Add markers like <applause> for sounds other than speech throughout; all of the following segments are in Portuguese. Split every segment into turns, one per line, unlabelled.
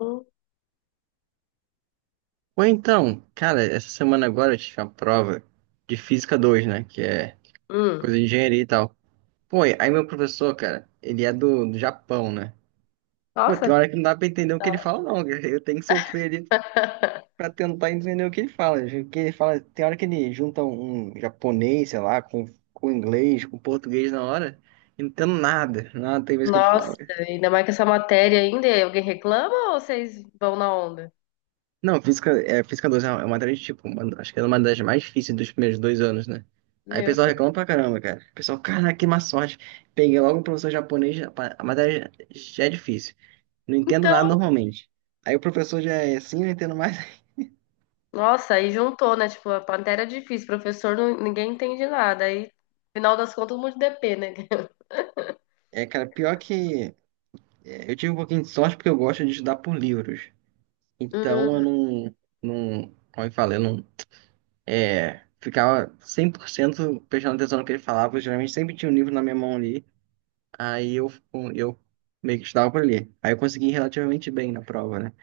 Hum,
Ou então, cara, essa semana agora eu tive uma prova de Física dois, né? Que é
hum.
coisa de engenharia e tal. Pô, aí meu professor, cara, ele é do Japão, né? Pô, tem
Nossa.
hora que não dá pra entender o
Da
que ele
hora.
fala, não, cara. Eu tenho que sofrer ali pra
<laughs>
tentar entender o que ele fala. O que ele fala, tem hora que ele junta um japonês, sei lá, com, inglês, com português na hora, e não entendo nada. Nada tem vez que ele
Nossa,
fala.
ainda mais que essa matéria ainda, e alguém reclama ou vocês vão na onda?
Não, física, é, física 2 é uma matéria de tipo, acho que é uma das mais difíceis dos primeiros dois anos, né? Aí o
Meu
pessoal
Deus.
reclama pra caramba, cara. O pessoal, caraca, que má sorte. Peguei logo um professor japonês, a matéria já é difícil. Não entendo nada
Então,
normalmente. Aí o professor já é assim, eu entendo mais. <laughs>
nossa, aí juntou, né? Tipo, a matéria é difícil, professor, ninguém entende nada. Aí, final das contas, um monte de DP, né? <laughs>
É, cara, pior que é, eu tive um pouquinho de sorte porque eu gosto de estudar por livros. Então eu
Hum,
não, não, como eu falei, eu não, ficava 100% prestando atenção no que ele falava. Eu geralmente sempre tinha um livro na minha mão ali. Aí eu, eu meio que estudava por ali. Aí eu consegui relativamente bem na prova, né?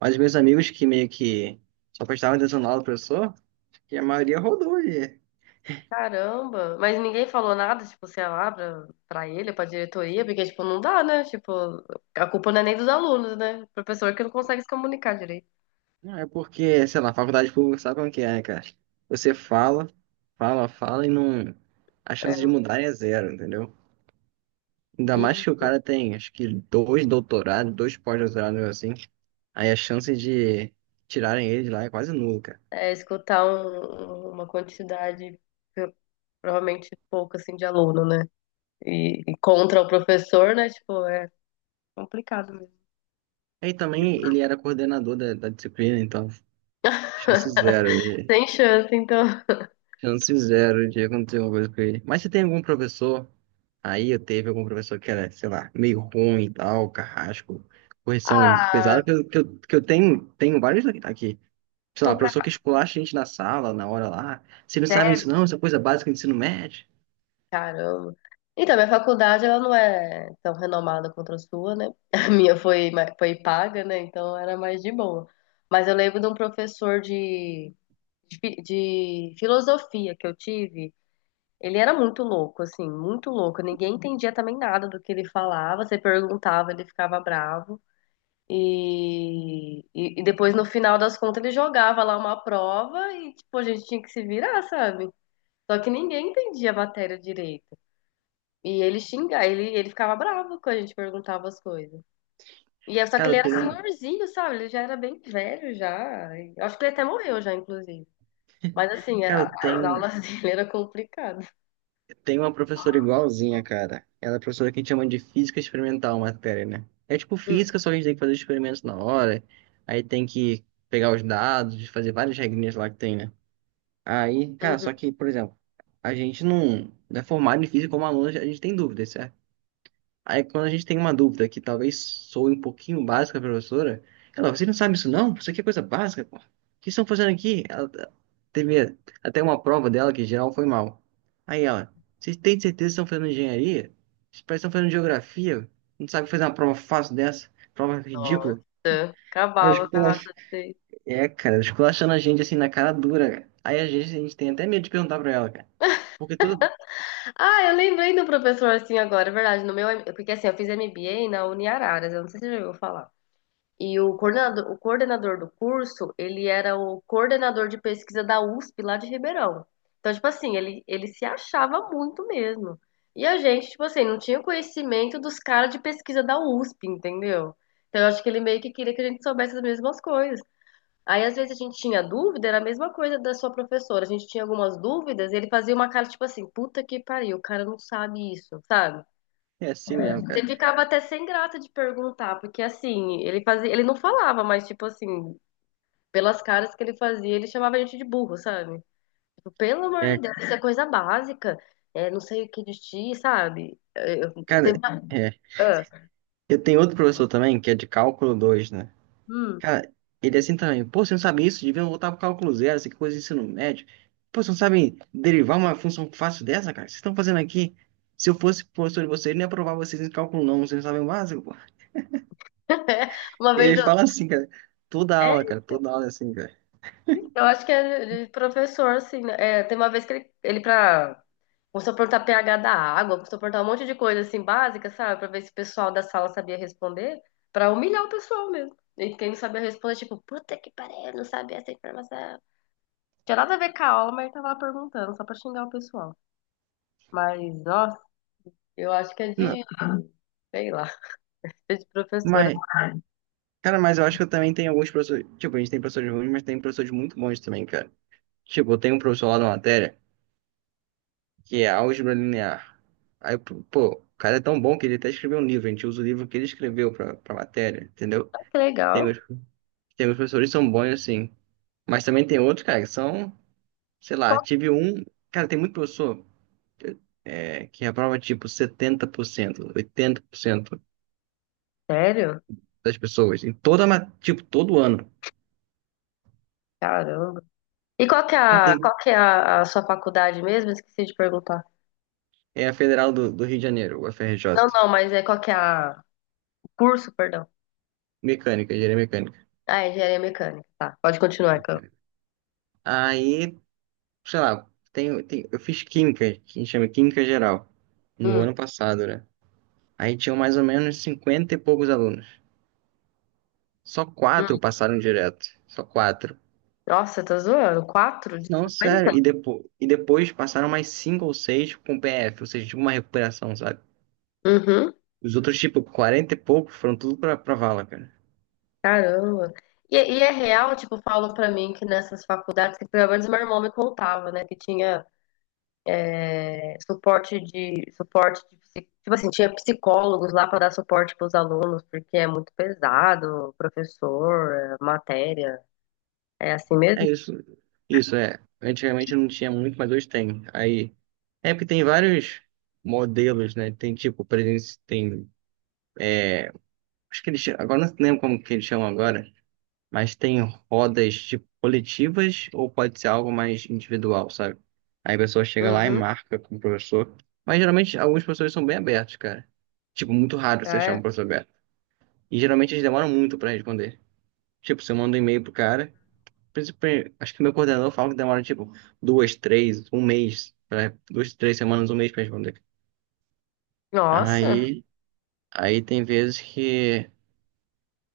Mas meus amigos que meio que só prestavam atenção na aula do professor, que a maioria rodou ali.
caramba. Mas ninguém falou nada, tipo, sei lá, pra ele, pra diretoria, porque, tipo, não dá, né? Tipo, a culpa não é nem dos alunos, né? Professor que não consegue se comunicar direito.
Não, é porque, sei lá, faculdade pública sabe como que é, né, cara? Você fala, fala, fala e não. A chance de mudar é zero, entendeu? Ainda mais
E
que o cara tem, acho que, dois doutorados, dois pós-doutorados, assim. Aí a chance de tirarem ele de lá é quase nula, cara.
é, escutar uma quantidade pro- provavelmente pouca assim de aluno, né? E contra o professor, né? Tipo, é complicado mesmo.
Aí também ele era coordenador da disciplina, então. Chance zero de,
Sem chance, então. <laughs>
chance zero de acontecer alguma coisa com ele. Mas se tem algum professor, aí eu teve algum professor que era, sei lá, meio ruim e tal, carrasco, correção
Ah,
pesada, que eu tenho, vários aqui. Sei
não
lá,
ficar
professor que esculacha a gente na sala, na hora lá. Vocês não sabem
sério,
isso não, isso é coisa básica do ensino médio.
caramba. Então, minha faculdade ela não é tão renomada quanto a sua, né? <laughs> A minha foi foi paga, né? Então era mais de boa. Mas eu lembro de um professor de filosofia que eu tive. Ele era muito louco, assim, muito louco. Ninguém entendia também nada do que ele falava. Você perguntava, ele ficava bravo. E depois, no final das contas, ele jogava lá uma prova e, tipo, a gente tinha que se virar, sabe? Só que ninguém entendia a matéria direito. E ele xingava, ele ficava bravo quando a gente perguntava as coisas. E é só que
Cara,
ele
eu
era
tenho,
senhorzinho, sabe? Ele já era bem velho já. Eu acho que ele até morreu já, inclusive. Mas assim,
cara, eu
as
tenho
aulas <laughs> dele eram complicadas.
Tem uma professora igualzinha, cara. Ela é professora que a gente chama de física experimental, a matéria, né? É tipo
Hum,
física, só que a gente tem que fazer os experimentos na hora. Aí tem que pegar os dados, fazer várias regrinhas lá que tem, né? Aí, cara, só
uhum.
que, por exemplo, a gente não é formado em física como aluno, a gente tem dúvidas, certo? Aí quando a gente tem uma dúvida que talvez soe um pouquinho básica pra professora, ela, você não sabe isso não? Isso aqui é coisa básica, pô. O que estão fazendo aqui? Ela teve até uma prova dela que em geral foi mal. Aí ela, vocês têm certeza que estão fazendo engenharia? Vocês parecem que estão fazendo geografia? Não sabe fazer uma prova fácil dessa? Prova ridícula.
Nossa,
Ela
acabava com a raça
esculacha-
dele.
É, cara, ela esculachando a gente assim na cara dura, cara. Aí a gente, tem até medo de perguntar pra ela, cara. Porque tudo
Ah, eu lembrei do professor assim agora, é verdade. No meu, porque assim, eu fiz MBA na Uniararas, eu não sei se você já ouviu falar. E o coordenador do curso, ele era o coordenador de pesquisa da USP lá de Ribeirão. Então, tipo assim, ele se achava muito mesmo. E a gente, tipo assim, não tinha conhecimento dos caras de pesquisa da USP, entendeu? Então, eu acho que ele meio que queria que a gente soubesse as mesmas coisas. Aí, às vezes, a gente tinha dúvida, era a mesma coisa da sua professora. A gente tinha algumas dúvidas, ele fazia uma cara tipo assim: puta que pariu, o cara não sabe isso, sabe?
é assim mesmo, cara.
Você ficava até sem graça de perguntar, porque assim, ele fazia, ele não falava, mas tipo assim, pelas caras que ele fazia, ele chamava a gente de burro, sabe? Tipo, pelo amor de
É,
Deus, isso é coisa básica, não sei o que de ti, sabe?
cara.
Teve uma,
É.
ah,
Eu tenho outro professor também, que é de cálculo 2, né?
hum.
Cara, ele é assim também. Pô, você não sabe isso? Devia voltar pro cálculo zero, essa coisa de ensino médio. Pô, você não sabe derivar uma função fácil dessa, cara? O que vocês estão fazendo aqui? Se eu fosse professor de vocês, eu não ia aprovar vocês em cálculo não, vocês não sabem o básico, pô.
<laughs> Uma vez
Ele
eu,
fala assim, cara. Toda aula,
é,
cara. Toda aula é assim, cara.
Eu acho que é de professor, assim, né? É, tem uma vez que ele começou a perguntar pH da água, começou a perguntar um monte de coisa, assim, básica, sabe? Pra ver se o pessoal da sala sabia responder, pra humilhar o pessoal mesmo. E quem não sabia responder, tipo, puta que pariu, não sabia essa informação. Tinha nada a ver com a aula, mas ele tava lá perguntando, só pra xingar o pessoal. Mas, ó, eu acho que é
Não,
de, sei lá, é de professora.
mas, cara, mas eu acho que eu também tenho alguns professores. Tipo, a gente tem professores ruins, mas tem professores muito bons também, cara. Tipo, eu tenho um professor lá da matéria que é álgebra linear. Aí, pô, o cara é tão bom que ele até escreveu um livro, a gente usa o livro que ele escreveu pra matéria, entendeu?
Ah, que
Tem
legal.
uns, professores que são bons assim, mas também tem outros, cara, que são, sei lá,
Qual-
tive um, cara, tem muito professor, é, que reprova, tipo, 70%, 80%
Sério?
das pessoas, em toda, tipo, todo ano.
Caramba. E qual que é
Ah,
a,
tem,
qual que é a, a sua faculdade mesmo? Esqueci de perguntar.
é a Federal do, Rio de Janeiro, o
Não,
FRJ,
não, mas é qual que é a, o curso, perdão.
mecânica, engenharia mecânica.
Ah, é engenharia mecânica. Tá, pode continuar, Carol.
Aí sei lá, eu fiz química, que a gente chama química geral, no
Hum,
ano passado, né? Aí tinham mais ou menos 50 e poucos alunos. Só quatro
hum.
passaram direto. Só quatro.
Nossa, tá zoando? Quatro de
Não,
50.
sério. E, depois passaram mais cinco ou seis com PF, ou seja, tipo uma recuperação, sabe?
Uhum,
Os outros, tipo, 40 e poucos foram tudo pra vala, cara.
caramba. E é real, tipo, falam pra mim que nessas faculdades, que pelo menos meu irmão me contava, né, que tinha suporte de, tipo assim, tinha psicólogos lá pra dar suporte pros alunos, porque é muito pesado, professor, matéria, é assim
É
mesmo?
isso. Isso, é. Antigamente não tinha muito, mas hoje tem. Aí. É porque tem vários modelos, né? Tem tipo, presen- tem acho que eles, agora, não lembro como que eles chamam agora, mas tem rodas tipo coletivas ou pode ser algo mais individual, sabe? Aí a pessoa chega lá e
Uhum,
marca com o professor. Mas geralmente alguns professores são bem abertos, cara. Tipo, muito raro você
ah,
achar um
é.
professor aberto. E geralmente eles demoram muito pra responder. Tipo, você manda um e-mail pro cara, acho que meu coordenador fala que demora tipo duas, três, duas, três semanas, um mês pra responder.
Nossa.
Aí, tem vezes que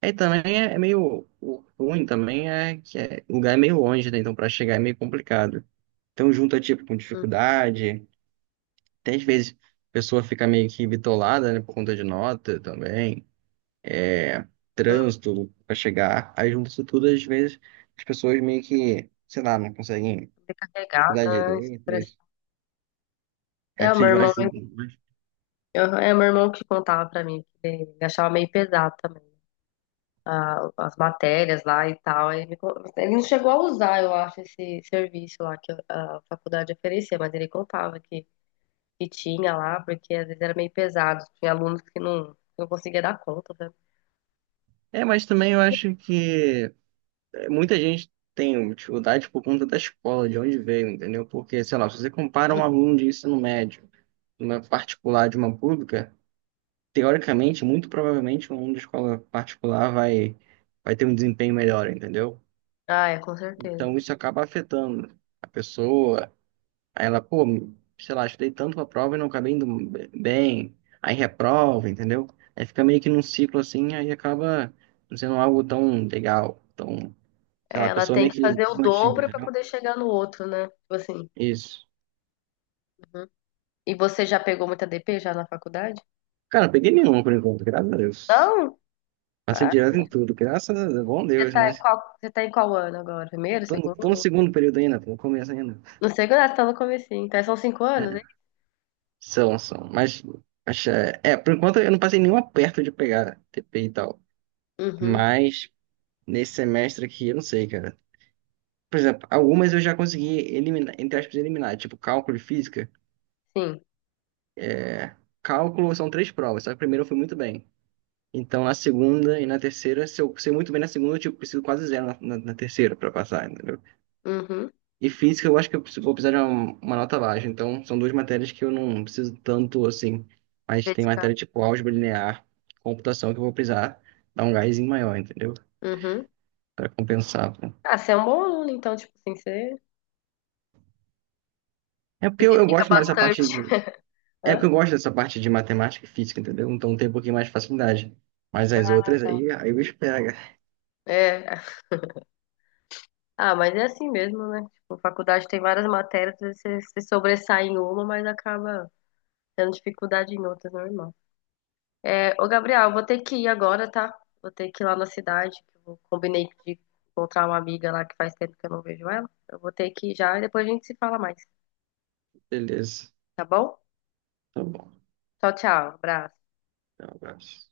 aí também é meio o ruim também é que é, o lugar é meio longe, né? Então para chegar é meio complicado. Então junta tipo com
Hum,
dificuldade. Até às vezes a pessoa fica meio que bitolada, né? Por conta de nota também, é
hum.
trânsito para chegar. Aí junta isso tudo, às vezes as pessoas meio que, sei lá, não conseguem estudar
Sobrecarregada,
direito, isso.
estressada.
Aí
É, o
precisa
meu
de uma
irmão.
ajuda. Mas...
Aham, é o meu irmão que contava pra mim, que ele achava meio pesado também, as matérias lá e tal. Ele não chegou a usar, eu acho, esse serviço lá que a faculdade oferecia, mas ele contava que, tinha lá, porque às vezes era meio pesado, tinha alunos que não conseguia dar conta, né?
É, mas também eu acho que, muita gente tem dificuldade por conta da escola, de onde veio, entendeu? Porque, sei lá, se você compara
Hum.
um aluno de ensino médio, uma particular de uma pública, teoricamente, muito provavelmente, um aluno de escola particular vai, ter um desempenho melhor, entendeu?
Ah, é, com certeza.
Então, isso acaba afetando a pessoa. Aí ela, pô, sei lá, estudei tanto pra prova e não acabei indo bem. Aí reprova, entendeu? Aí fica meio que num ciclo assim, aí acaba não sendo algo tão legal, tão, sei
É,
lá, a
ela
pessoa
tem
meio
que
que
fazer o
desmotiva,
dobro pra
entendeu?
poder chegar no outro, né? Tipo assim.
Isso.
Uhum. E você já pegou muita DP já na faculdade?
Cara, não peguei nenhuma por enquanto, graças a Deus.
Não?
Passei direto em tudo, graças a Deus, bom Deus,
tá
né?
em qual, você tá em qual ano agora? Primeiro,
Tô no
segundo?
segundo período ainda, tô no começo ainda.
No segundo, ah, você tá no comecinho. Então, são cinco
É,
anos, hein?
são. Mas, por enquanto eu não passei nenhum aperto de pegar TP e tal.
Uhum,
Mas nesse semestre aqui, eu não sei, cara. Por exemplo, algumas eu já consegui eliminar, entre aspas, eliminar. Tipo, cálculo e física.
sim.
Cálculo são três provas, só que a primeira eu fui muito bem. Então, na segunda e na terceira, se eu sei muito bem na segunda, eu tipo, preciso quase zero na, na terceira pra passar, entendeu?
Uhum.
E física, eu acho que eu vou precisar de uma, nota baixa. Então, são duas matérias que eu não preciso tanto assim. Mas tem
Dedicar.
matéria tipo álgebra linear, computação, que eu vou precisar dar um gásinho maior, entendeu?
Uhum.
Para compensar, pô.
Ah, você é um bom aluno, então, tipo assim, você
É
se
porque eu,
dedica
gosto mais dessa parte de.
bastante.
É porque
Hã?
eu gosto dessa parte de matemática e física, entendeu? Então tem um pouquinho mais de facilidade. Mas as outras aí, aí o bicho pega.
É. Ah, mas é assim mesmo, né? Tipo, faculdade tem várias matérias, você se sobressai em uma, mas acaba tendo dificuldade em outras, normal. É, ô, Gabriel, eu vou ter que ir agora, tá? Vou ter que ir lá na cidade, que eu combinei de encontrar uma amiga lá que faz tempo que eu não vejo ela. Eu vou ter que ir já e depois a gente se fala mais,
Beleza.
tá bom?
Tá bom.
Tchau, tchau. Abraço.
Então, um abraço.